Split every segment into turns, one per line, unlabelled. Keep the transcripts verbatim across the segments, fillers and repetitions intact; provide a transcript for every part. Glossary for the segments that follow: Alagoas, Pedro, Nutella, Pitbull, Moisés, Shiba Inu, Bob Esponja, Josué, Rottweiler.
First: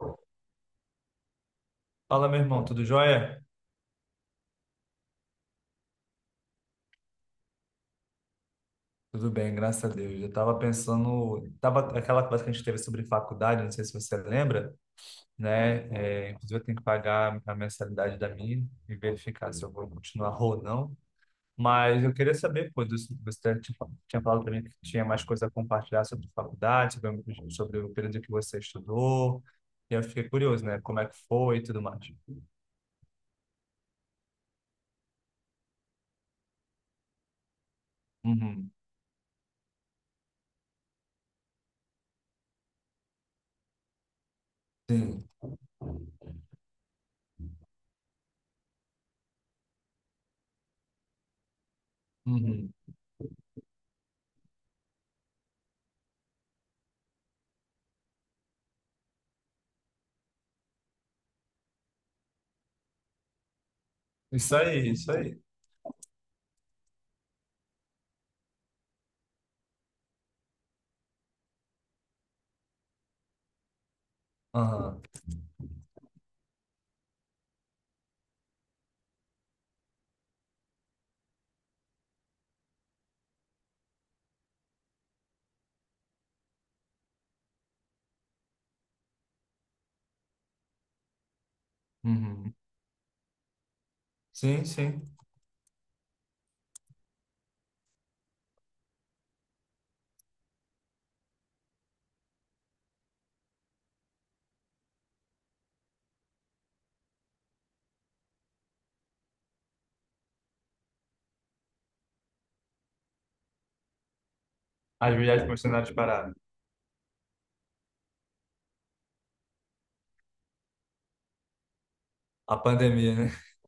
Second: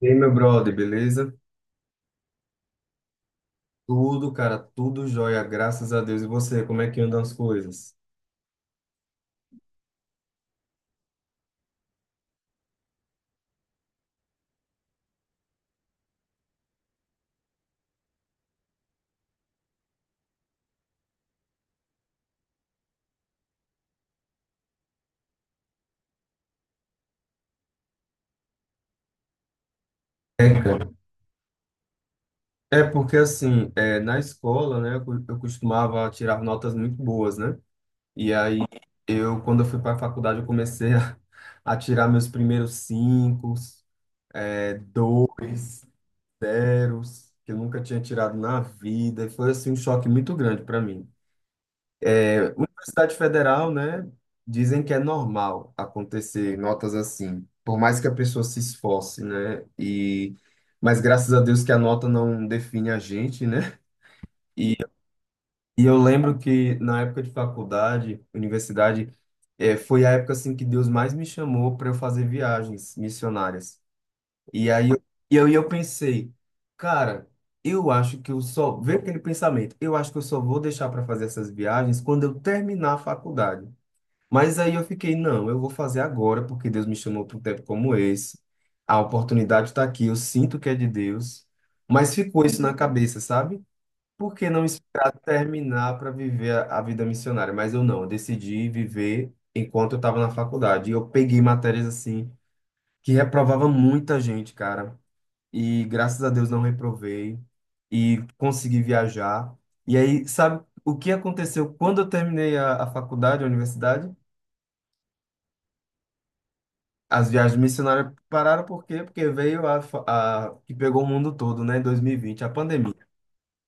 E aí, meu brother, beleza?
Fala, meu irmão, tudo jóia?
Tudo, cara, tudo jóia, graças a Deus. E você, como é que andam as coisas?
Tudo bem, graças a Deus. Eu estava pensando, tava aquela conversa que a gente teve sobre faculdade, não sei se você lembra, né? É, inclusive, eu tenho que pagar a mensalidade da minha e verificar se eu vou continuar ou não. Mas eu queria saber, pô, do- você tinha tinha falado para mim que tinha mais coisa a compartilhar sobre faculdade, sobre, o- sobre o período que você estudou. E eu fiquei
É,
curioso, né?
cara.
Como é que foi e tudo mais.
É porque, assim, é, na escola, né, eu co- eu costumava tirar notas muito boas, né? E aí,
Uhum.
eu, quando eu fui para a faculdade, eu comecei a, a tirar meus primeiros cinco, é,
Sim.
dois, zeros, que eu nunca tinha tirado na vida. E foi, assim, um choque muito grande para mim.
Uhum.
Universidade Federal, né? Dizem que é normal acontecer notas assim, por mais que a pessoa se esforce, né? E mas graças a Deus que a nota não define a gente, né?
Isso
E,
aí, isso aí.
e eu lembro que na época de faculdade, universidade, eh, foi a época assim que Deus mais me chamou para eu fazer viagens missionárias. E aí eu,
Aham.
e aí eu pensei, cara, eu acho que eu só, veio aquele pensamento, eu acho que eu só vou deixar para fazer essas viagens quando eu terminar a faculdade. Mas aí eu fiquei, não, eu vou fazer agora, porque Deus me chamou para um tempo como esse. A oportunidade está aqui, eu sinto que é de Deus. Mas ficou
Uhum.
isso na cabeça, sabe? Por que não
Sim, sim.
esperar terminar para viver a a vida missionária? Mas eu não, eu decidi viver enquanto eu estava na faculdade. E eu peguei matérias assim, que reprovava muita gente, cara. E graças a Deus não reprovei e consegui viajar. E aí, sabe o que aconteceu quando eu terminei a, a faculdade, a universidade?
As viagens missionárias os pararam.
As viagens missionárias pararam por quê? Porque veio a, fa- a que pegou o mundo todo, né, em dois mil e vinte a
A
pandemia.
pandemia, né?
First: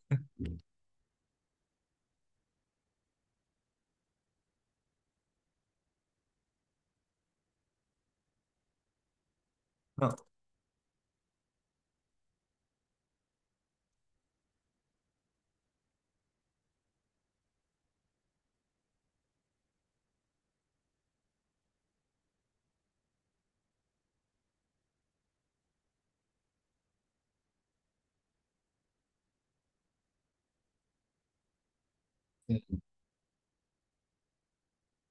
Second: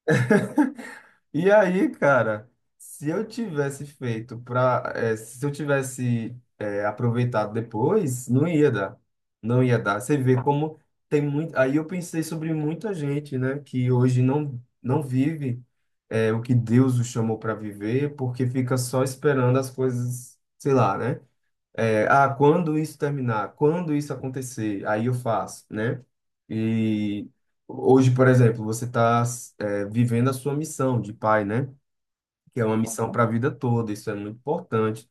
E aí, cara, se eu tivesse feito para, se eu tivesse eh, aproveitado depois, não ia dar, não ia dar. Você
Não,
vê como tem muito. Aí eu pensei sobre muita gente, né, que hoje não não vive eh, o que Deus o chamou para viver, porque fica só esperando as coisas, sei lá, né? É, ah, quando isso terminar, quando isso acontecer, aí eu faço, né? E hoje, por exemplo, você está vivendo a sua missão de pai, né? Que é uma missão para a vida toda, isso é muito importante.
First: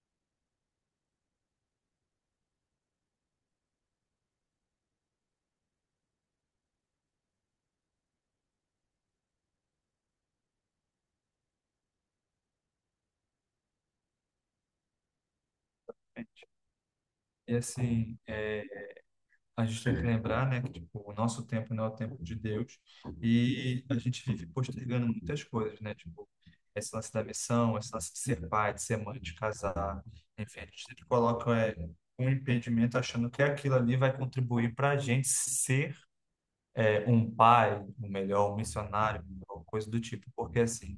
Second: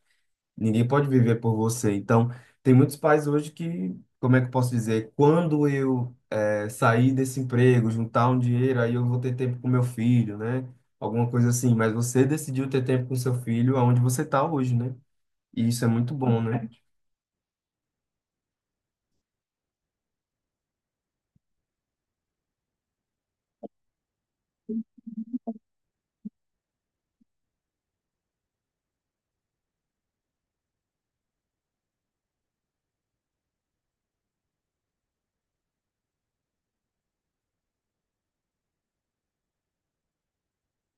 Ninguém pode viver por você. Então, tem muitos pais hoje que, como é que eu posso dizer? Quando eu eh, sair desse emprego, juntar um dinheiro, aí eu vou ter tempo com meu filho, né? Alguma coisa assim. Mas você decidiu ter tempo com seu filho aonde você está hoje, né? E isso é muito bom,
gente.
né?
E assim, é, a gente tem que lembrar, né, que tipo, o nosso tempo não é o tempo de Deus e a gente vive postergando muitas coisas, né? Tipo, esse lance da missão, esse lance de ser pai, de ser mãe, de casar, enfim, a gente sempre coloca é, um impedimento achando que aquilo ali vai contribuir para a gente ser é, um pai, um melhor, um missionário, ou coisa do tipo, porque assim.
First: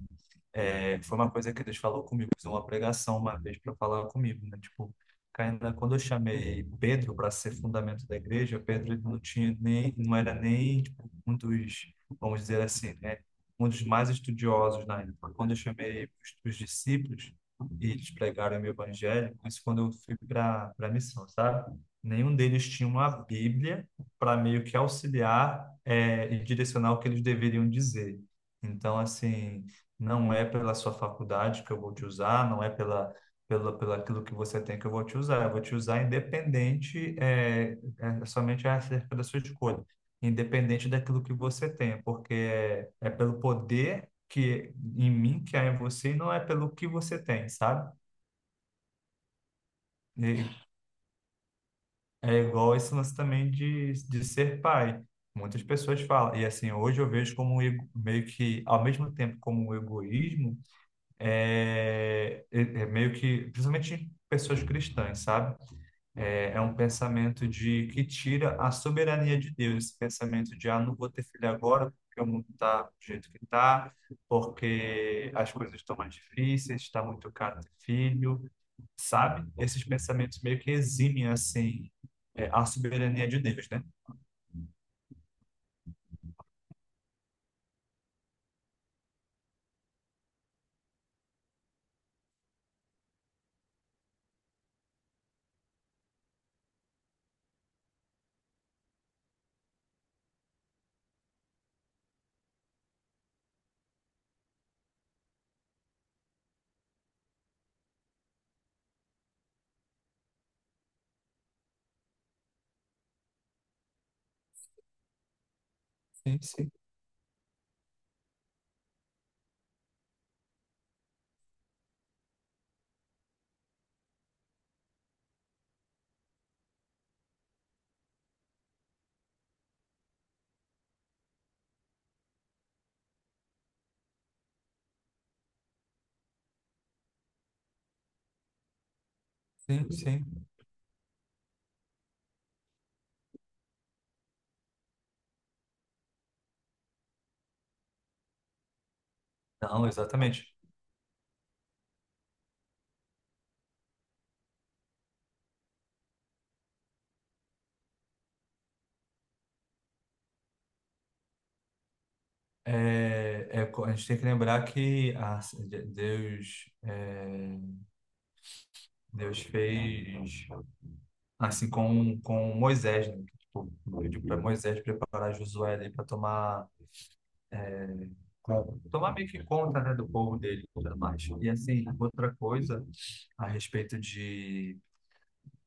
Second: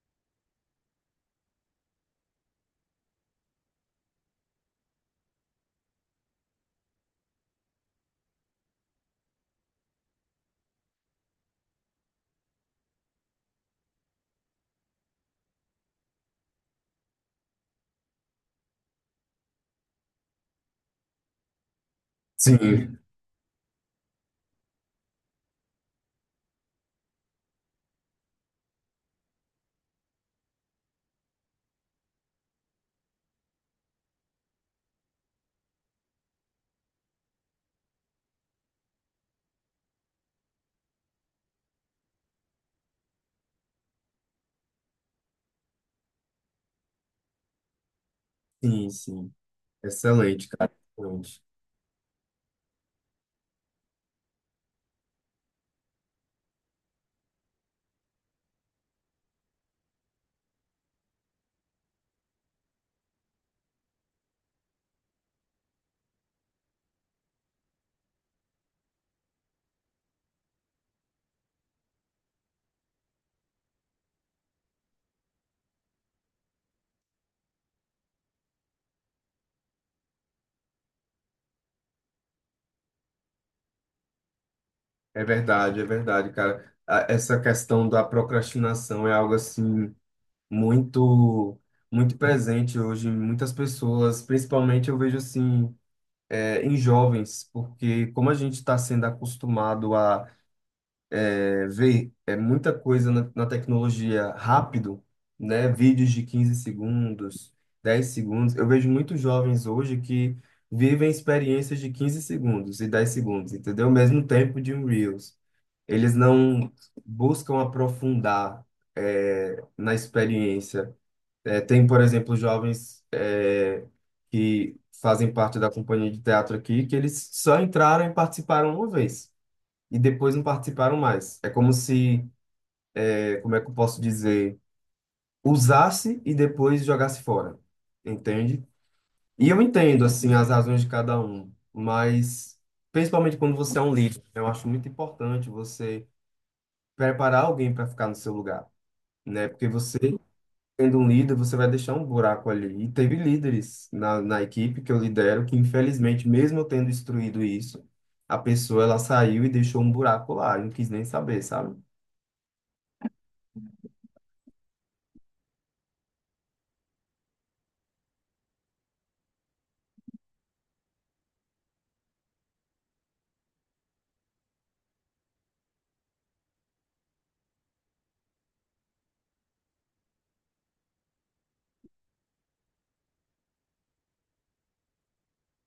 É, foi uma coisa que Deus falou comigo, fez uma pregação uma vez para falar comigo, né? Tipo, ainda quando eu chamei Pedro para ser fundamento da igreja, Pedro ele não tinha nem, não era nem tipo, um dos, vamos dizer assim, né? Um dos mais estudiosos na época. Quando eu chamei os, os discípulos e eles pregaram o meu evangelho, isso quando eu fui para para missão, sabe? Nenhum deles tinha
Sim.
uma Bíblia para meio que auxiliar é, e direcionar o que eles deveriam dizer. Então, assim, não é pela sua faculdade que eu vou te usar, não é pela, pela, pela aquilo que você tem que eu vou te usar, eu vou te usar independente, é, é somente acerca da sua escolha, independente daquilo que você tem, porque é, é pelo poder que em mim que há em você e não é pelo que você tem, sabe?
Sim, sim.
E
Excelente, cara. Excelente.
é igual esse lance também de, de ser pai. Muitas pessoas falam, e assim, hoje eu vejo como um ego- meio que, ao mesmo tempo como um egoísmo, é, é- é meio que, principalmente pessoas cristãs, sabe? É, é um pensamento de que tira a soberania de Deus, esse pensamento de, ah, não vou ter filho agora porque o mundo está do jeito que está, porque as coisas estão mais difíceis, está muito caro ter filho, sabe? Esses pensamentos meio que eximem, assim, é, a soberania de Deus, né?
É verdade, é verdade, cara. A- Essa questão da procrastinação é algo assim muito, muito presente hoje em muitas pessoas, principalmente eu vejo assim é, em jovens, porque como a gente está sendo acostumado é, ver é muita coisa na, na tecnologia rápido, né? Vídeos de quinze segundos, dez segundos. Eu vejo muitos jovens hoje que vivem experiências de quinze segundos e dez segundos, entendeu? Mesmo tempo de um Reels. Eles
Sim,
não
sim,
buscam aprofundar, é, na experiência. É, tem, por exemplo, jovens, é, que fazem parte da companhia de teatro aqui, que eles só entraram e participaram uma vez e depois não participaram mais. É como se como é que eu posso dizer, usasse e depois jogasse fora, entende? E eu
sim,
entendo,
sim.
assim, as razões de cada um, mas principalmente quando você é um líder, né, eu acho muito importante você preparar alguém para ficar no seu lugar, né? Porque
Não,
você,
exatamente.
sendo um líder, você vai deixar um buraco ali. E teve líderes na, na equipe que eu lidero que, infelizmente, mesmo eu tendo instruído isso, a pessoa, ela saiu e deixou um buraco lá, e não quis nem saber, sabe?
É, é, co- a gente tem que lembrar que a- Deus, é, Deus fez assim com, com Moisés, né? Tipo, pediu para Moisés preparar Josué ali para tomar, tomar meio que conta, né, do povo dele e tudo mais. E assim, outra coisa a respeito de,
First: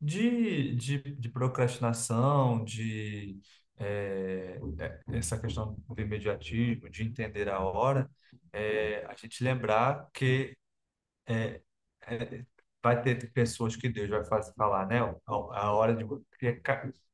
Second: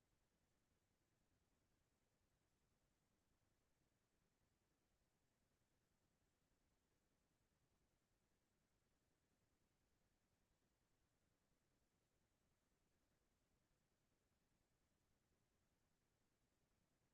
de, de, de procrastinação, de é, é, essa questão do imediatismo, de entender a hora, é, a gente lembrar que é, vai ter pessoas que Deus vai fazer falar, né? A, a hora de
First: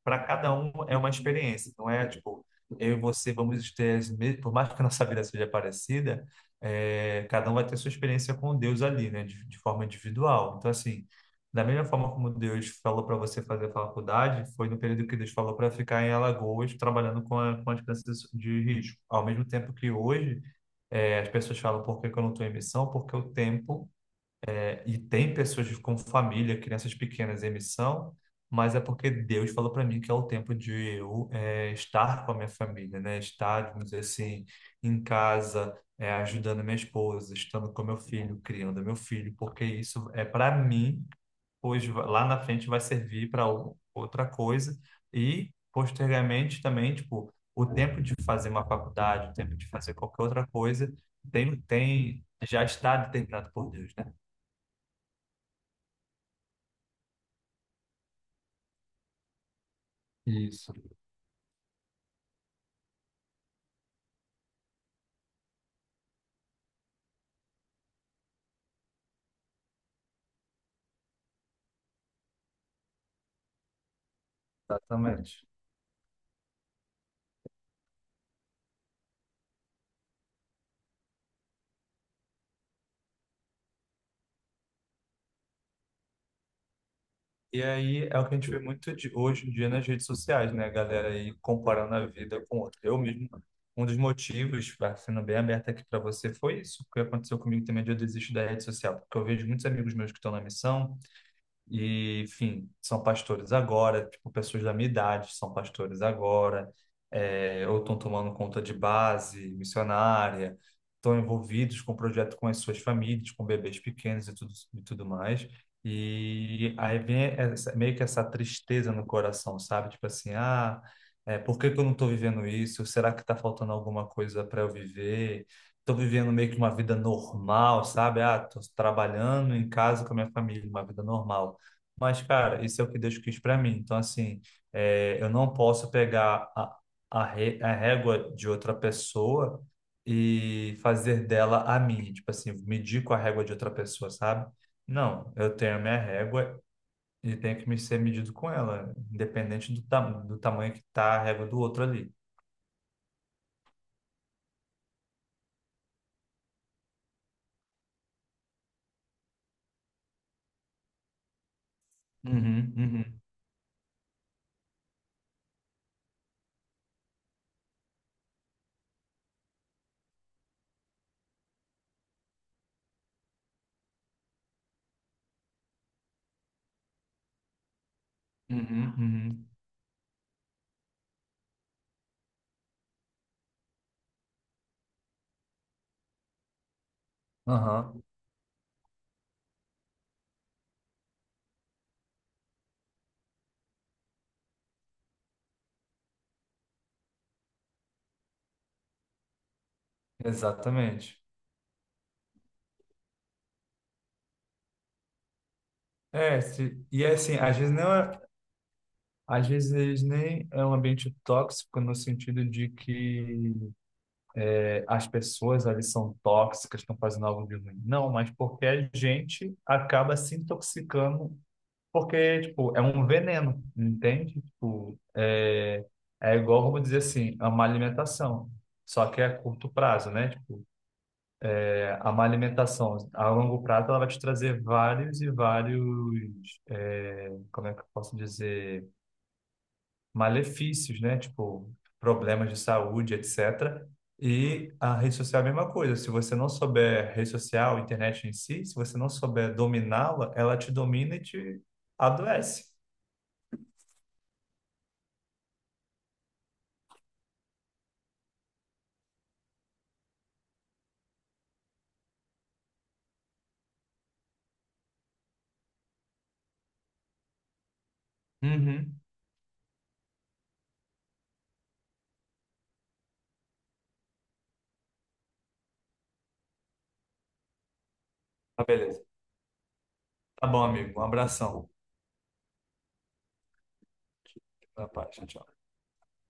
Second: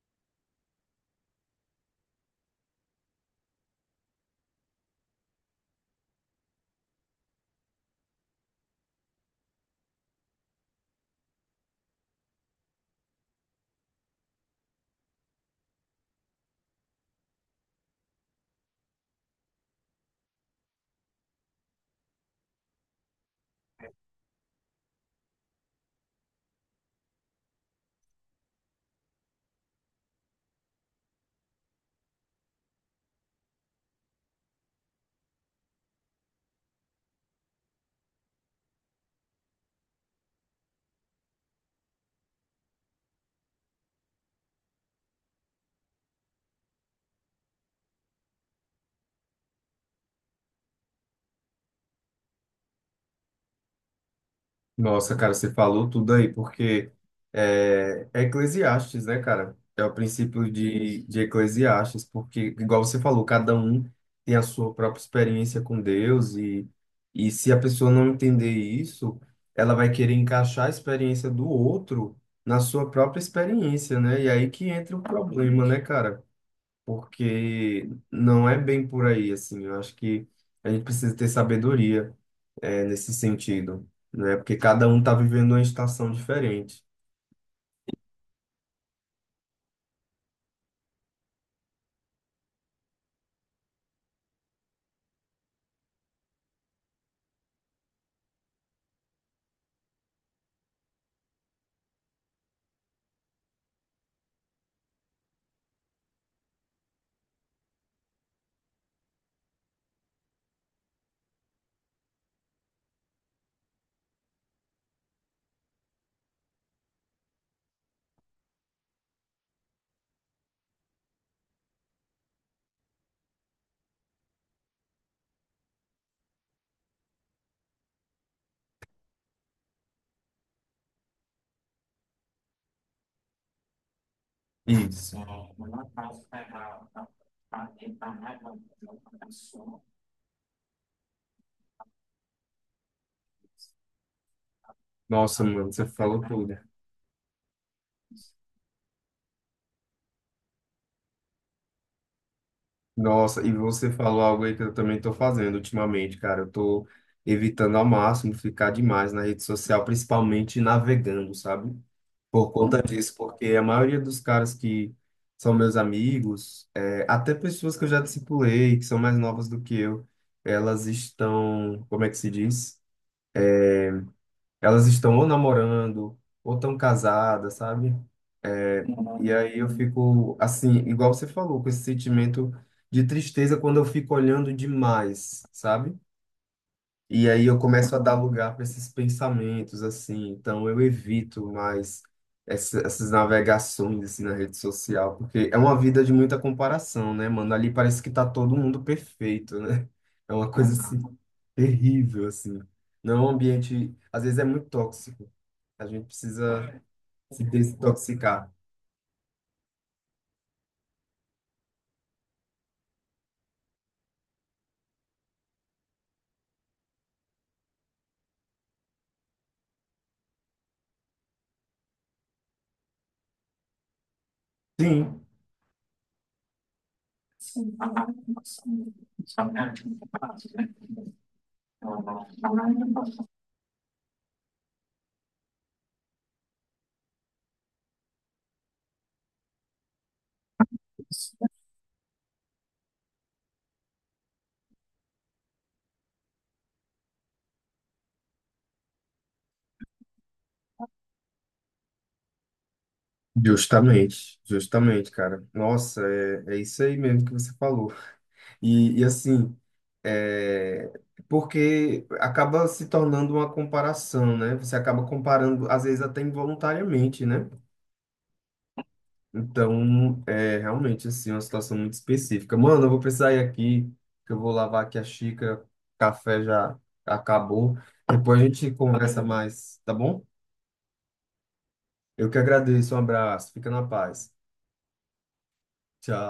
para cada um é uma experiência, não é tipo eu e você vamos ter as mes- por mais que a nossa vida seja parecida, é, cada um vai ter sua experiência com Deus ali, né? De, de forma individual. Então assim, da mesma forma como Deus falou para você fazer a faculdade, foi no período que Deus falou para ficar em Alagoas trabalhando com, a, com as crianças de risco. Ao mesmo tempo que hoje é, as pessoas falam por que que eu não estou em missão, porque o tempo e tem pessoas com família, crianças pequenas em missão, mas é porque Deus falou para mim que é o tempo de eu eh, estar com a minha família, né? Estar, vamos dizer assim, em casa, eh, ajudando minha esposa, estando com meu filho, criando meu filho, porque isso é para mim, pois va- lá na frente vai servir para outra coisa e posteriormente também, tipo, o tempo de fazer uma faculdade, o tempo de fazer qualquer outra coisa, tem, tem, já está determinado por Deus, né?
Nossa, cara, você falou tudo aí, porque é, é Eclesiastes, né, cara? É o princípio
Isso.
de, de Eclesiastes, porque, igual você falou, cada um tem a sua própria experiência com Deus, e, e se a pessoa não entender isso, ela vai querer encaixar a experiência do outro na sua própria experiência, né? E aí que entra o
Exatamente.
problema, né, cara? Porque não é bem por aí, assim. Eu acho que a gente precisa ter sabedoria, é, nesse sentido, né? Porque cada um tá vivendo uma estação diferente.
E aí é o que a gente vê muito de- hoje em dia nas redes sociais, né? A galera aí comparando a vida com outra. Eu mesmo, um dos motivos, pra- sendo bem aberto aqui para você, foi isso que aconteceu comigo também de eu desistir da rede social. Porque eu vejo muitos amigos meus que estão na missão, E, enfim, são pastores agora, tipo, pessoas da minha idade são pastores agora, é, ou estão tomando conta de base missionária, estão envolvidos com o projeto com as suas famílias, com bebês pequenos e tudo, e tudo mais. E aí vem essa- meio que essa tristeza no coração, sabe? Tipo assim, ah, é, por que que eu não estou vivendo isso? Será que está faltando alguma coisa para eu viver? Estou vivendo meio que uma vida normal, sabe? Ah, estou trabalhando em casa com a minha família, uma vida normal. Mas, cara, isso é o que Deus quis para mim. Então, assim, é,
Isso.
eu não posso pegar a, a, ré- a régua de outra pessoa e fazer dela a minha. Tipo assim, medir com a régua de outra pessoa, sabe? Não,
Nossa,
eu
mano,
tenho a
você
minha
falou tudo.
régua e tenho que me ser medido com ela, independente do, tam, do tamanho que tá a régua do outro ali.
Nossa, e você falou algo aí que eu também tô fazendo ultimamente, cara. Eu tô evitando ao máximo ficar demais na rede social, principalmente navegando, sabe? Por
Uhum,
conta disso,
uhum,
porque a maioria dos caras que são meus amigos, é, até pessoas que eu já discipulei, que são mais novas do que eu, elas estão, como é que se diz? Elas estão ou namorando, ou estão casadas, sabe?
uhum,
E
uhum.
aí eu fico assim, igual você falou, com esse sentimento de tristeza quando eu fico olhando demais, sabe? E aí eu começo a
Aham,
dar lugar para esses pensamentos, assim. Então eu evito mais essa- essas navegações assim, na rede social, porque é uma vida de muita comparação, né, mano? Ali parece que tá todo mundo perfeito, né? É uma coisa assim,
exatamente.
terrível, assim. Não é um ambiente, às vezes é muito tóxico. A gente
É,
precisa
se, e é assim,
se
às vezes não é.
desintoxicar.
Às vezes nem é um ambiente tóxico no sentido de que é, as pessoas ali são tóxicas, estão fazendo algo de ruim. Não, mas porque a gente acaba se intoxicando, porque tipo, é um veneno, entende? Tipo,
Sim,
é, é igual, vamos dizer assim, a má alimentação. Só que é a curto prazo, né? Tipo, é, a má alimentação a longo prazo ela vai te trazer vários e vários, é, como é que eu posso dizer? Malefícios, né? Tipo, problemas de saúde, etcétera. E a rede social é a mesma coisa. Se você não souber rede social, internet em si, se você não souber dominá-la, ela te domina e te adoece.
justamente, justamente, cara. Nossa, é, é isso aí mesmo que você falou. E, e assim, é, porque acaba se tornando uma comparação, né? Você acaba comparando, às vezes até involuntariamente, né?
Uhum.
Então, é realmente, assim, uma situação muito específica. Mano, eu vou precisar ir aqui, que eu vou lavar aqui a xícara, o café já acabou. Depois a
Tá,
gente
beleza.
conversa mais, tá bom?
Tá bom, amigo. Um abração.
Eu que agradeço, um abraço, fica na paz.
Fica na paz. Tchau, tchau.
Tchau.